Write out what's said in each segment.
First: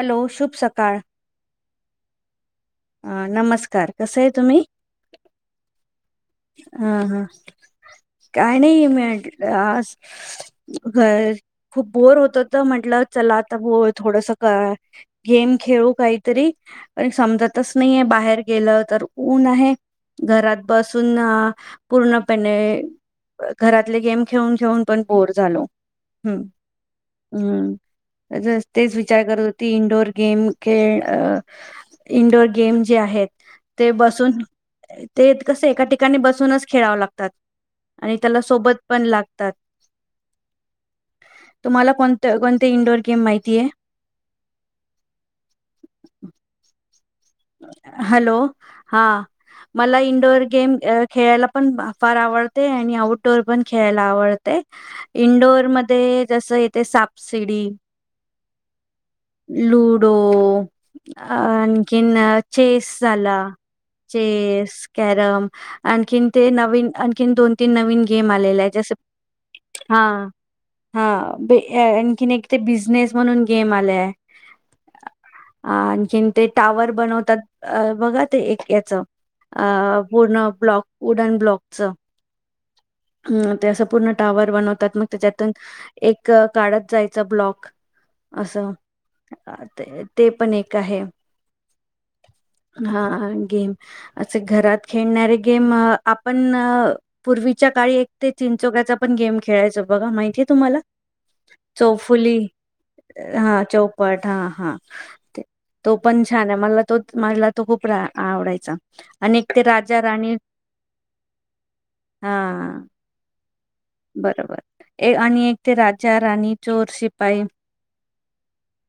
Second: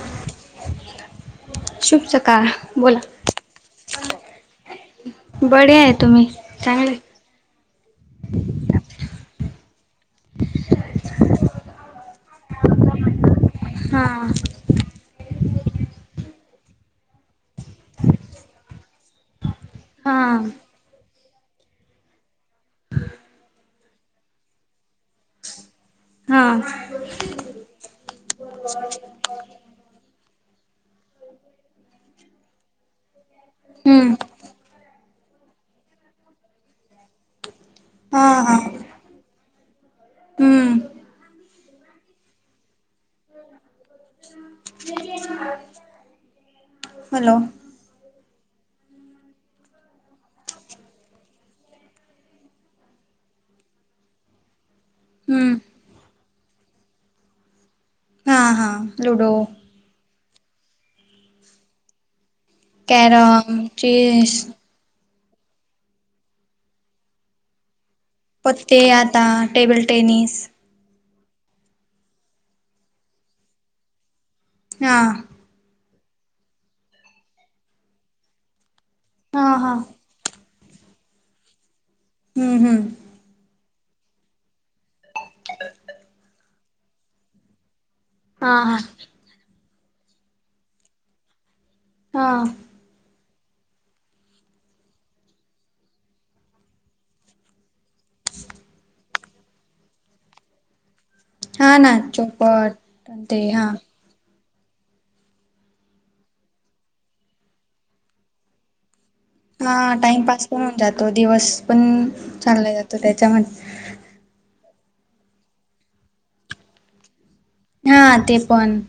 Alloy शुभ सकाळ काळ ह नमस्कार कसं आहे तुम्ही बढ्या येत हा हा काही नाही म खूप बोर होत तर म्हंटलं चला त हा थोडसा का गेम खेळू काहीतरी समजतच नाहीये बाहेर गेलं तर ऊन आहे हा घरात बस पूर्णपणे घरातले गेम खेळून खेऊन पण बोर झालो हा हम्म हम्म तेच विचार करत होती इंडोअर गेम खेळ इंडोअर गेम जे आहेत ते हम्म बसून ते कस एका ठिकाणी बसूनच खेळाव लागतात आणि हा त्याला हा सोबत पण लागतात हम्म तुम्हाला कोण कोणते इंडोअर गेम माहितीय हॅलो हॅलो हा मला इंडोर गेम खेळायला पण फार आवडते आणि आउटडोअर पण खेळायला आवडते हम्म इंडोअरमध्येध्ये जसं इथे सापसिडी हां लूडो ड आणखीन चेस झाला चेस कॅरम आणखीन ते नवीन आणखीन दोन तीन नवीन गेम आलेले आहे पते जस आता टेबल हा. टेनिस हा ब आणखीन ते बिझनेस म्हणून गेम आलेय हा आणखीन ते टावर बनवतात अ बघा ते एक अ हा हा पूर्ण ब्लॉक उडन ब्लॉक हम्म हम्म म् ते अस पूर्ण टावर बन मग त्याच्यातून एक काढत जायचा ब्लॉक हा असं हा ते ते पण एक आहे हा हा गेम अस घरात खेळणारे गेम अ आपण पूर्वीच्या. पूर्वीचा काळी एक ते चिंचोक्याचा पण गेम. खेळायचं बघा माहितीये तुम्हाला. हा ना चौफुली चोपट ते हा. हा हा तो पण छान आहे, मला तो, मला तो खूप रा आवडायचा. आणि एक ते हा राजा राणी टाइमपास पण होऊन जातो दिवस पण चांगला हा जातो त्याच्यामध्ये. बरोबर एक आणि एक ते राजा राणी चोर श पाई हा ते पण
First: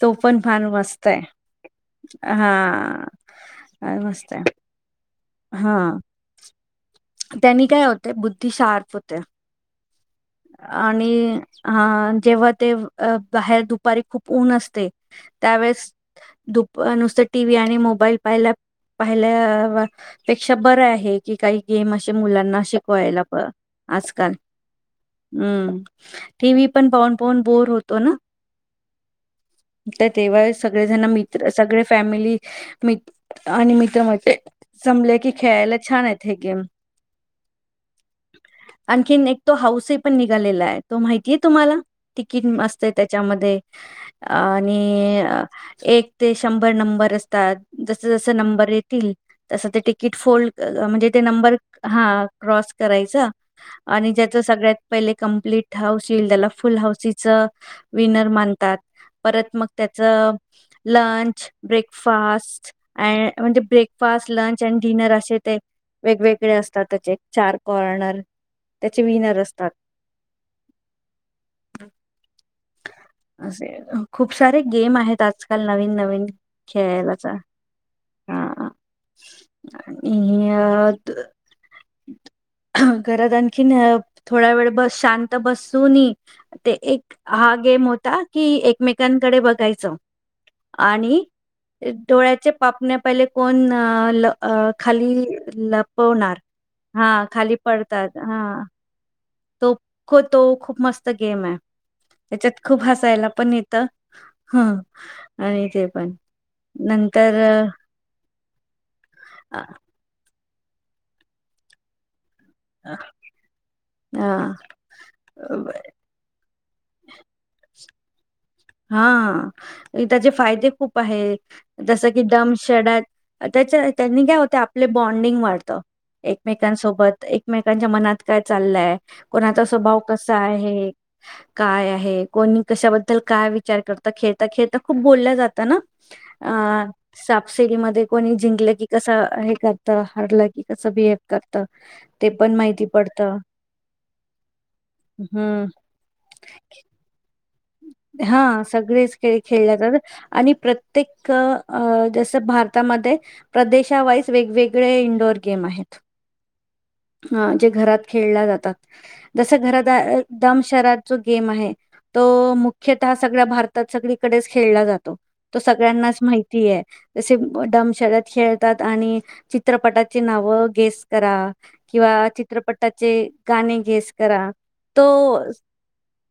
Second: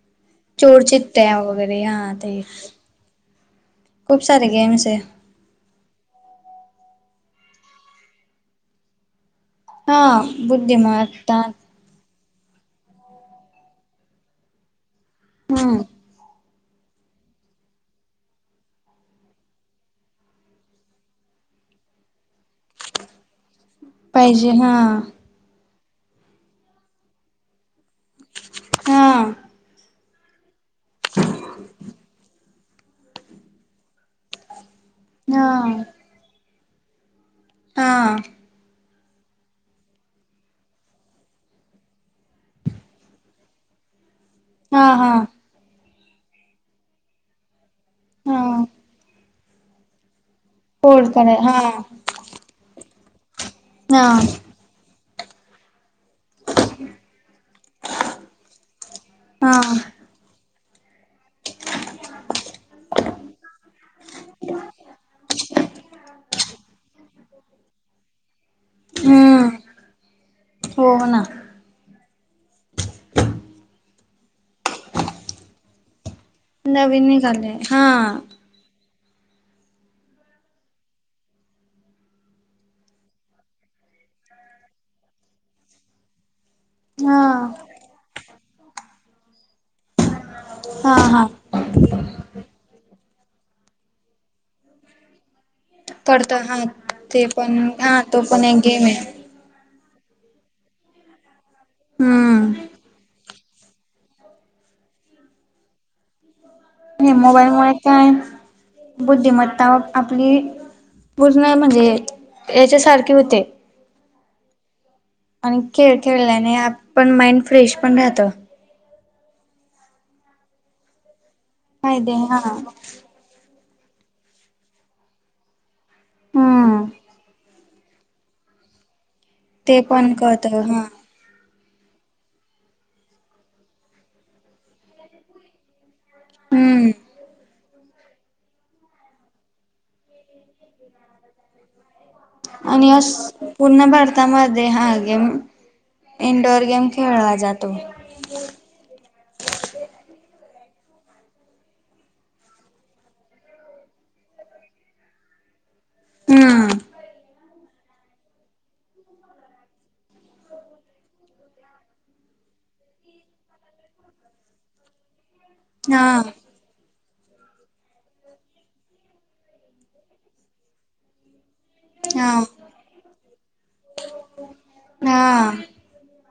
तो पण फार चोर मस्त आहे चिट्ट्या वगैरे ते हा खूप मस्त आहे सारे गेम्स आहे. हा. त्यांनी काय होते बुद्धी शार्प होत्या. हा बुद्धिमत्ता. अ जेव्हा ते बाहेर दुपारी खूप ऊन असतय. हम्म त्यावेेळेस दु पण नुसतं टी व्ही आणि मोबाईल पाहिल्या पाहिल्या पेक्षा बरं आहे, की काही. गेम असे मुला ना शिकवायला प आजकाल पाहिजे हा हम्म. टी व्ही पण पाहून पाहून बोर होत. हा. तर तेव्हा. सगळे जण मित्र सगळे फॅमिली. मी आणि मित्र म्ह जमले की हा खेळायला छान आहेत हे. गेम. हा आणखीन एक तो हाऊसही पण निघालेला आहे, तो माहितीय तुम्हाला तिकीट मस्त त्याच्यामध्ये. हा हा आणि एक. ते शंभर नंबर असतात. जसं जसं हा नंबर येतील. तसं ते तिकीट फोल्ड अ फोड म्हणजे. कराय नंबर हा हा क्रॉस. करायचा. हा आणि ज्याच सगळ्यात. पहिले कम्प्लीट हाऊस. त्याला फुल हऊसीच विनर मानतात हा परत मग त्याच. लंच ब्रेकफास्ट आ म्हणजे ब्रेकफास्ट लंच आणि डिनर असे ते. वेगवेगळे असतात त्याचे चार कॉर्नर त्याचे विनर असतात. हम्म हो ना असंय खूप सारे गेम आहेत आजकाल नवीन नवीन नवीन खेळायलाचा निघाले हां. हा आणि अ घरात आणखीन थोडा वेळ बस शांत बसूनही ते एक हा गेम होता की एक मेकांकडे बघाय चं हा हा आणि डोळ्याचे पापण्या पहिले कोण ल खाली पडत लपवणार हा. ते पण हा, तो पण एक गेम हाय. तो क तो खूप मस्त गेम हाए. हम्म त्याच्यात खूप हसायला पण पण येत, ह आणि ते पण नंतर मोबाईल मुळे काय बुद्धिमत्ता व आपली पूर्ण म्हणजे याच्यासारखी होते. अ आं. आणि खेळ खेळल्याने, आपण माइंड फ्रेश पण राहत. हा त्याचे फायदे खूप आहेत. जसं फायदे की, हा दम शेडात त्याच्या त्यांनी काय होते? आपले बॉन्डिंग वाढतं. हम्म एकमेकांसोबत एकमेक त्यांच्या मनात काय चाललंय? कोणाचा ते स्वभाव पण कसा कळत हा आहे? काय आहे? कोणी कशाबद्दल काय विचार करता? खेळता खेळता खूप बोलल्या जातं ना. हम्म. अ साप. सीडीमध्ये कोणी जिंकलं की कसं हे करत? हरलं की कसं बिहेव करतं. ते पण माहिती आणि अस पडतं. पूर्ण भारतामध्ये हा गेम, हम्म. इंडोअर गेम खेळला जातो. हा सगळेच खेळ खेळल्या जातात आणि प्रत्येक अ जस भारतामध्ये प्रदेशा वाईज वेगवेगळे इंडोर गेम आहेत, हम्म जे घरात खेळल्या जातात. जस घरा दम शर जो गेम आहे. तो मुख्यतः सगळ्या भारतात सगळीकडेच खेळला जातो तो हा सगळ्यांनाच माहितीय. जसे डमशडत खेळतात आणि चित्रपटाचे नाव गेसकरा हा किंवा चित्रपटाचे गाणे घेस करा तो हा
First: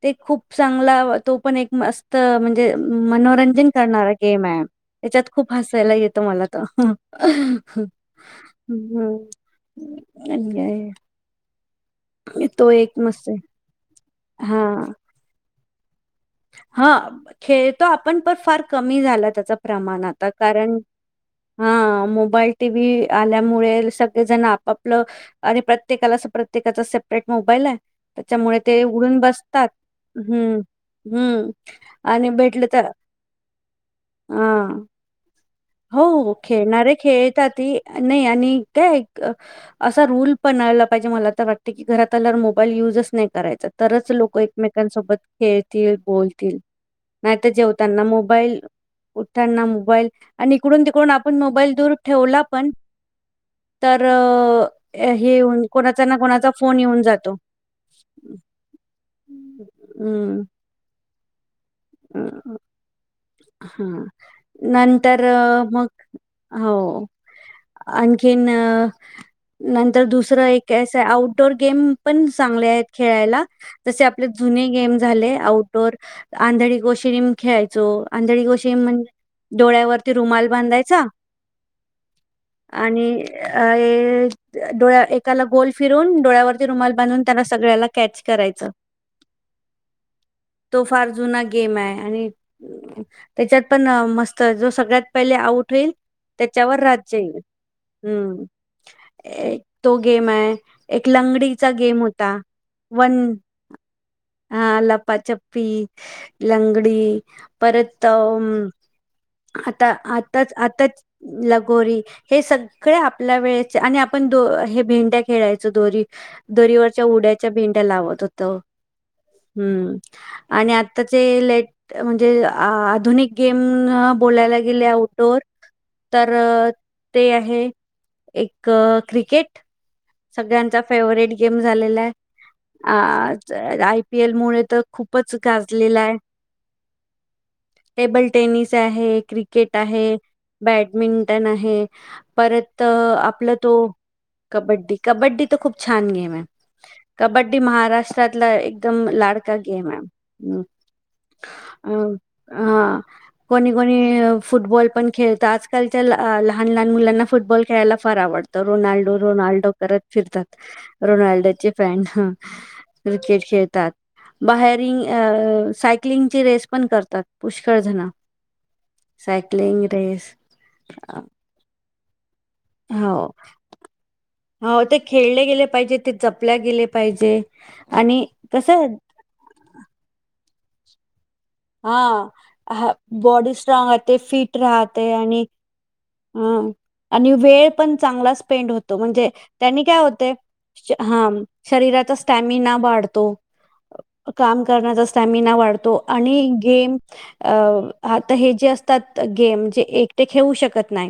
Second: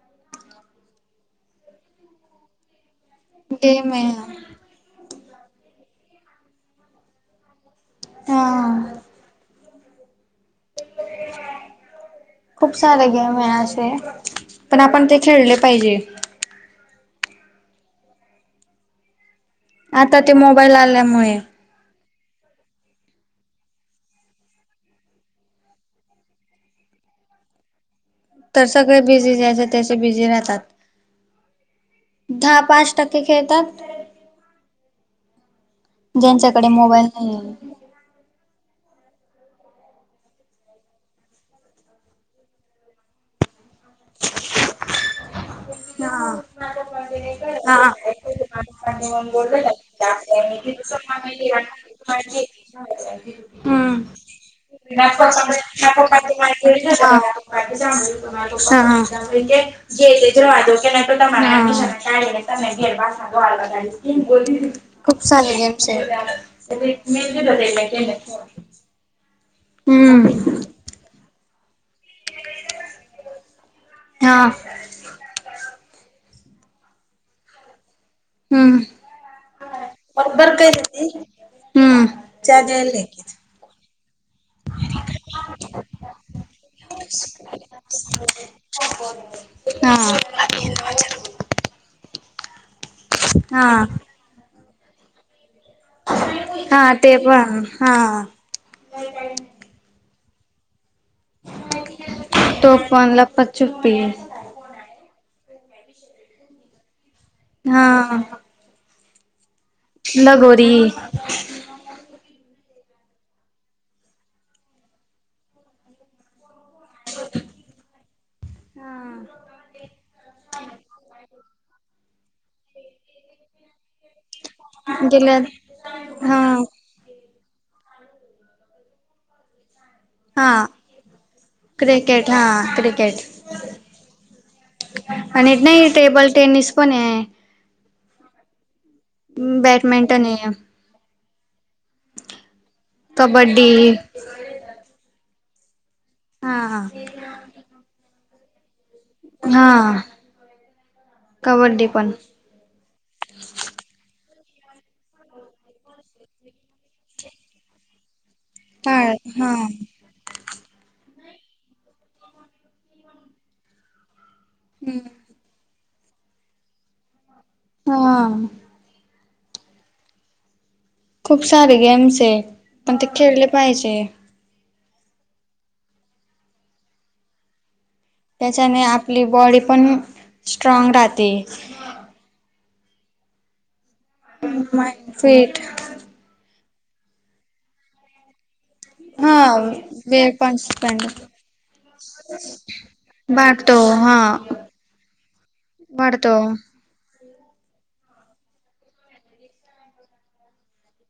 ते खूप. चांगला तो पण एक मस्त म्हणजे मनोरंजन गेम आहे करणारा गेम आहे त्याच्यात खूप हयला येत. मला तर हम. हा अय [inaudible] खूप सारे गेम आहे असे पण हा आपण ते खेळले. पाहिजे. हा खेळतो आपण पण फार कमी झाला त्याचा आता प्रमाणात ते मोबाईल कारण आल्यामुळे हा. मोबाईल टी व्ही आल्यामुळे सगळेजण आपापलं आणि प्रत्येकाला अस प्रत्येकाचा सेपरेट मोबाईल आहे. त्याच्यामुळे तर ते सगळे उघडून बिझी ज्याचे बसतात त्याचे बिझी राहतात. हम्म हम्म आणि दहा भेटलं तर पाच टक्के खेळतात हा. हो ज्यांच्याकडे खेळणारे मोबाईल नाहीये. खेळताताती नाही आणि काय एक असा रूल पणला पाहिजे मला तर वाटते की घरात आल्यावर मोबाईल युजच नाही करायचा. तरच लोक एकमेकांसोबत खेळतील बोलतील नाहीतर जेवताना मोबाईल उठताना मोबाईल आणि इकडून-तिकडून आपण मोबाईल दूर ठेवला पण ह तर अ, हे येऊन कोणाचा हा. ना कोणाचा फोन येऊन जातो. हा. हं. हा. हं, खूप अ, हां. नंतर चांगले अ, मग गेम्स आहेत. हो. आणखीन अ नंतर हम्म दुसरं एक ऐसा आउट डोअर. पण चांगल्या खेळायला तसे आपले हा जुने गेम झाले आउट डोअर. आंधळी कोशिंबीर खेळायचो. आंधळी हम्म. कोशिंबीर म्हणजे डोळ्यावरती रुमाल बांधायचा आणि एकाला गोल फिरवून डोळ्यावर रुमाल बांधून त्याने सगळ्यांना कॅच करायचं हा तो फार गेम आहे आणि त्याच्यात हा पण मस्त जुस सगळ्यात पहिले आऊट. हरेल त्याच्यावर हा ते राज्य येईल पण हा ह तो गेम आहे. एक लंगडीचा गेम होता तो पण वन लपाछुपी पी लंगडी हा परत अ आता आताच लगोरी आताच लगोरी हे सग इकडे आपल्या वेळेचे आणि आपण हे भेंड्या खेळायचो दोरी दोरीवरच्या उड्याच्या भेंड्या लावत होतो हा आणि आत्ताचे इलेक्ट्रिक म्हणजे आधुनिक गेम आपल्याला गेल्यावर गेल्या आउटडोर तर हा ते आहे एक क्रिकेट हा सगळ्यांचा फेवरेट गेम झालेला आहे क्रिकेट हा क्रिकेट आ आयपीएलमुळे तर खूपच आणि नाही गाजलेला आहे. टेबल टेनिस पण आहे टेबल टेनिस आहे क्रिकेट आहे बॅडमिंटन आहे बॅडमिंटन आहे परत आपलं तो कबड्डी कबड्डी बट्टी तर खूप छान गेम ह हा कबड्डी महाराष्ट्र त्यातला एक एकदम लाडका हा गेम आहे कबड्डी पण कोणी कोणी फुटबॉल पण खेळतात आजकालच्या लहान लहान मुलांना फुटबॉल खेळायला फार आवड हा रोनाल्डो हा रोनाल्डो फिरतात रोनाल्डोचे फॅन हं क्रिकेट खेळतात. बाहेरिंग अं साय क्लिंग ची रेस पण करतात. पुष्कळजण हा सैक्लींग रेस खूप सारे गेम्स ते पण ते हो खेळले पाहिजे. हो ते खेळले गेले पाहिजे ते जपल्या गेले पाहिजे आणि त्याच्याने कसं आपली बॉडी पण स्ट्राँग राहते. हां. अ बॉडी स्ट्राँग ते फिट राहते माइंड आणि फिट ह आणि वेळ पण चांगला स्पेंड होता म्हणजे हा त्यांनी काय होते वेळ पण स्पेंड ह शरीरा स्टमिना वाढतो वाढतो हा काम करण्याचा स्टमिना वाढतो आणि अ आता हे जे असतात गेम जे एकटे खेळू शकत नाही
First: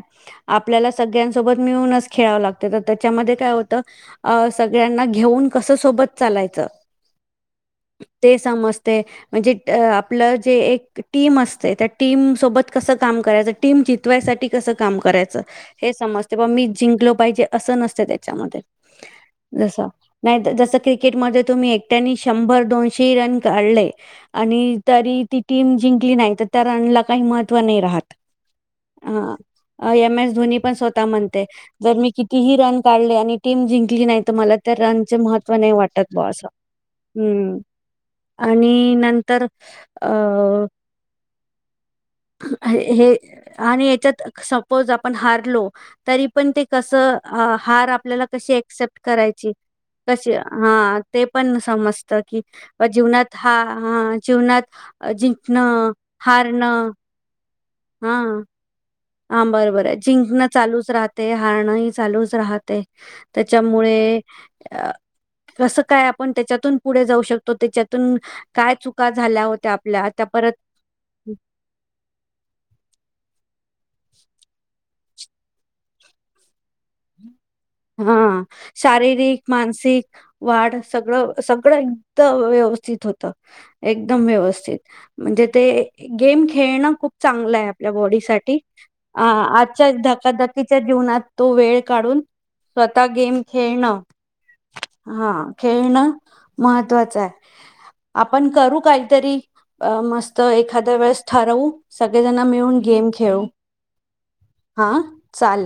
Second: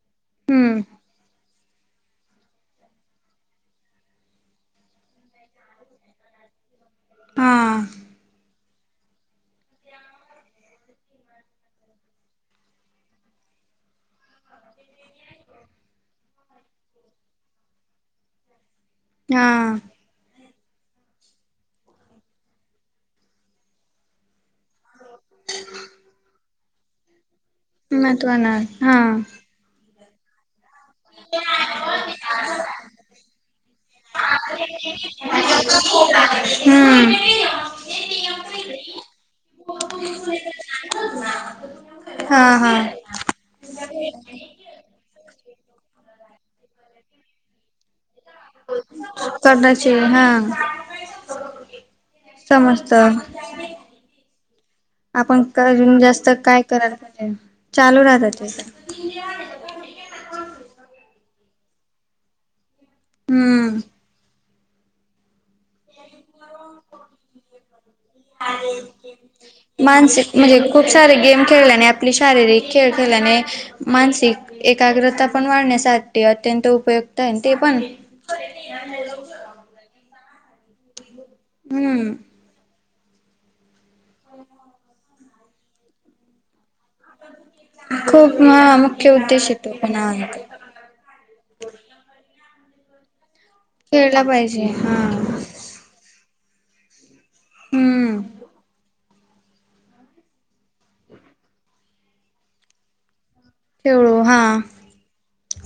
हम्म आपल्याला सगळ्यांच सोबत मिळूनच खेळावं लागते तर त्याच्यामध्ये काय होतं सगळ्यांना घेऊन कस सोबत चालायचं हां समजते ते म्हणजे अं आपलं जे एक टीम असते त्या टीम सोबत कसं काम करायचं टीम जितवायसाठी कसं काम करायचं हे समजते बा मी जिंकलो पाहिजे असं नसतं त्याच्यामध्ये हा जस नाही जस क्रिकेटमध्ये तुम्ही एकट्यानी शंभर दोनशे रन काढले आणि तरी ती टीम जिंकली नाही तर त्या रनला काही मतं महत्त्व ना हा एम एस धोनी पण स्वतः म्हणते जर मी कितीही रन काढले आणि टीम जिंकली नाही तर मला त्या रनचे महत्त्व नाही वाटतत हम्म ब् आणि नंतर हा हा आणि ह्याच्यात सपोज आपण हारलो तरी पण ते कसं हार आपल्याला कशी ॲक्सेप्ट करायची कदाची क हा हा ते पण समजत की समजत जीवनात हा जीवनात अ, आपण जिंकणं अजून जास्त काय हारणं करायला पायजे चालू हा राहतात हा बर बर आहे जिंकणं चालूच राहत. ते हारण ह चालूच राहते. हम्म त्याच्यामुळे अ कसं काय आपण त्याच्यात काय चुका झाल्या होत्या आपल्या त्या मानसिक म्हणजे परत खूप सारे गेम खेळल्याने आपली शारीरिक खेळ खेळल्याने मानसिक एक एकाग्रता पण वाढण्यासाठी अत्यंत उपयुक्त आहे. ते पण हा शारीरिक मानसिक वाढ सगळं सगळं हम्म एकदाम व्यवस् होत. एकदम व्यवस्थित. म्हणजे ते गेम खेळणं खूप चांगला आहे, आपल्या बॉडी खूप साठी हा मुख्य अ उद्देश येतो आजच्या पण हा धकाधकीच्या जीवनात तो वेळ काढून. स्वतः गेम खेळणं खेळला पाहिजे हा खेळण महत्त्वाचं आहे. हम्म आपण करू काही तरी मस्त एखाद्या वेळेस ठरवू सगळे जण मिळून गेम खेळू. ठेवळू हा! हां,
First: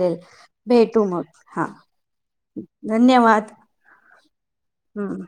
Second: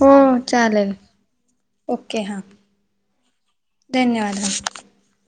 हो चालेल. भेटू मग. हां, ओके हां. धन्यवाद. धन्यवाद हा. हम्म!